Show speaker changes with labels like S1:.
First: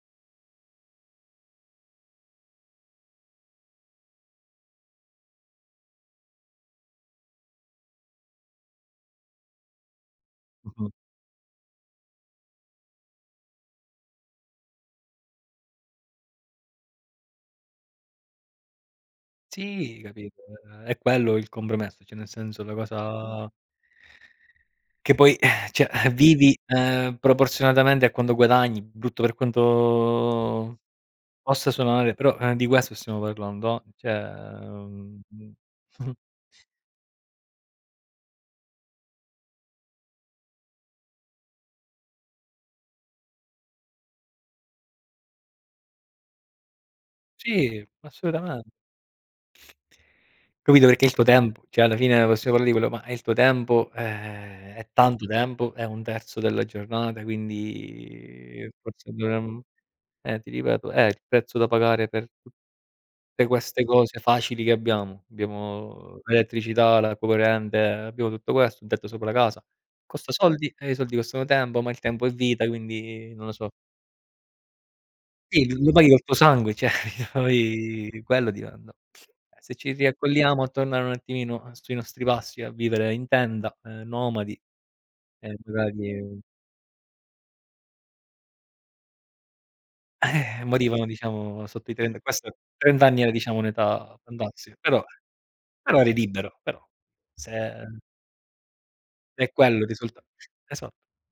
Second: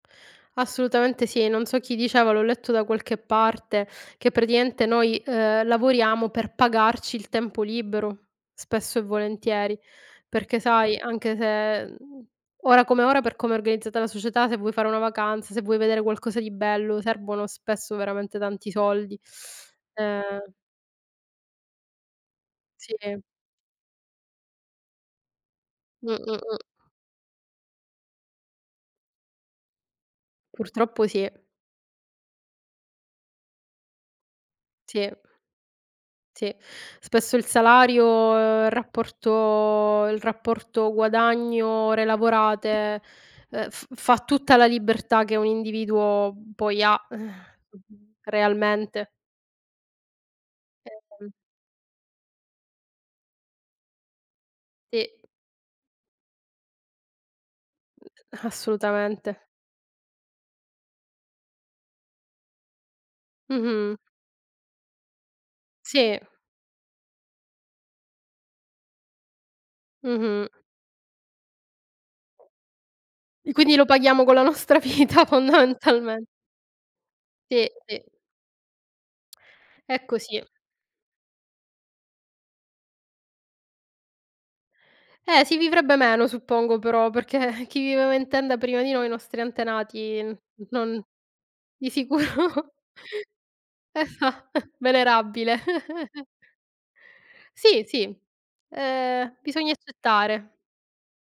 S1: Assolutamente sì. Non so chi diceva, l'ho letto da qualche parte, che, praticamente, noi, ehm, lavoriamo per pagarci il tempo libero, spesso e volentieri. Perché,
S2: Mh-mh.
S1: sai, anche se, mhmm, ora come ora, per come è organizzata la società, se vuoi fare una vacanza, se vuoi vedere qualcosa di bello, servono, spesso, veramente tanti soldi,
S2: Sì, capito?
S1: ehm
S2: Uhm, è quello il compromesso, cioè nel senso la
S1: Sì.
S2: cosa che poi, eh, cioè, eh,
S1: Mh-mh,
S2: vivi,
S1: mh.
S2: ehm, proporzionalmente a quanto guadagni, brutto per quanto
S1: Purtroppo sì.
S2: possa suonare, però eh, di questo stiamo parlando. Cioè,
S1: Sì.
S2: uhm
S1: Sì. Spesso il salario il rapporto il rapporto guadagno ore lavorate, uhm, f fa tutta la libertà che un individuo poi ha, ehm,
S2: Sì, assolutamen
S1: realmente.
S2: capito, perché è il tuo
S1: Ehm
S2: tempo, cioè, alla fine, possiamo parlare di quello, ma è il tuo tempo, eh, è
S1: Sì.
S2: tanto tempo, è 1/3 della giornata. Quindi, forse,
S1: Assolutamente.
S2: dovremmo eh, ti ripeto: è il prezzo da pagare per tu te queste
S1: Mh-mh.
S2: cose facili che abbiamo.
S1: Sì.
S2: Abbiamo l'elettricità, la corrente, abbiamo tutto questo, un tetto sopra la casa. Costa
S1: Mh-mh.
S2: soldi e i soldi costano tempo, ma il tempo è vita, quindi non
S1: E
S2: lo so.
S1: quindi lo paghiamo con la nostra vita,
S2: Sì, lo paghi col
S1: fondamentalmente.
S2: tuo sangue, cioè, io
S1: Sì, sì.
S2: poi, quello diranno. Eh, se ci
S1: È così.
S2: riaccolliamo a tornare un attimino, eh, sui nostri passi, a vivere in tenda, ehm, nomadi,
S1: Eh,
S2: e
S1: si vivrebbe meno
S2: [unintelligible]
S1: suppongo però, perché chi viveva in tenda prima di noi, i nostri antenati
S2: Eh,
S1: non
S2: morivano, diciamo,
S1: di
S2: sotto i 30 questo
S1: sicuro
S2: 30 anni era, diciamo,
S1: E
S2: un'età
S1: fa
S2: fantastica. Però
S1: venerabile.
S2: però eri libero, però
S1: Sì,
S2: se
S1: sì, ehm,
S2: è
S1: bisogna
S2: quello il risultato.
S1: accettare.
S2: Esatto.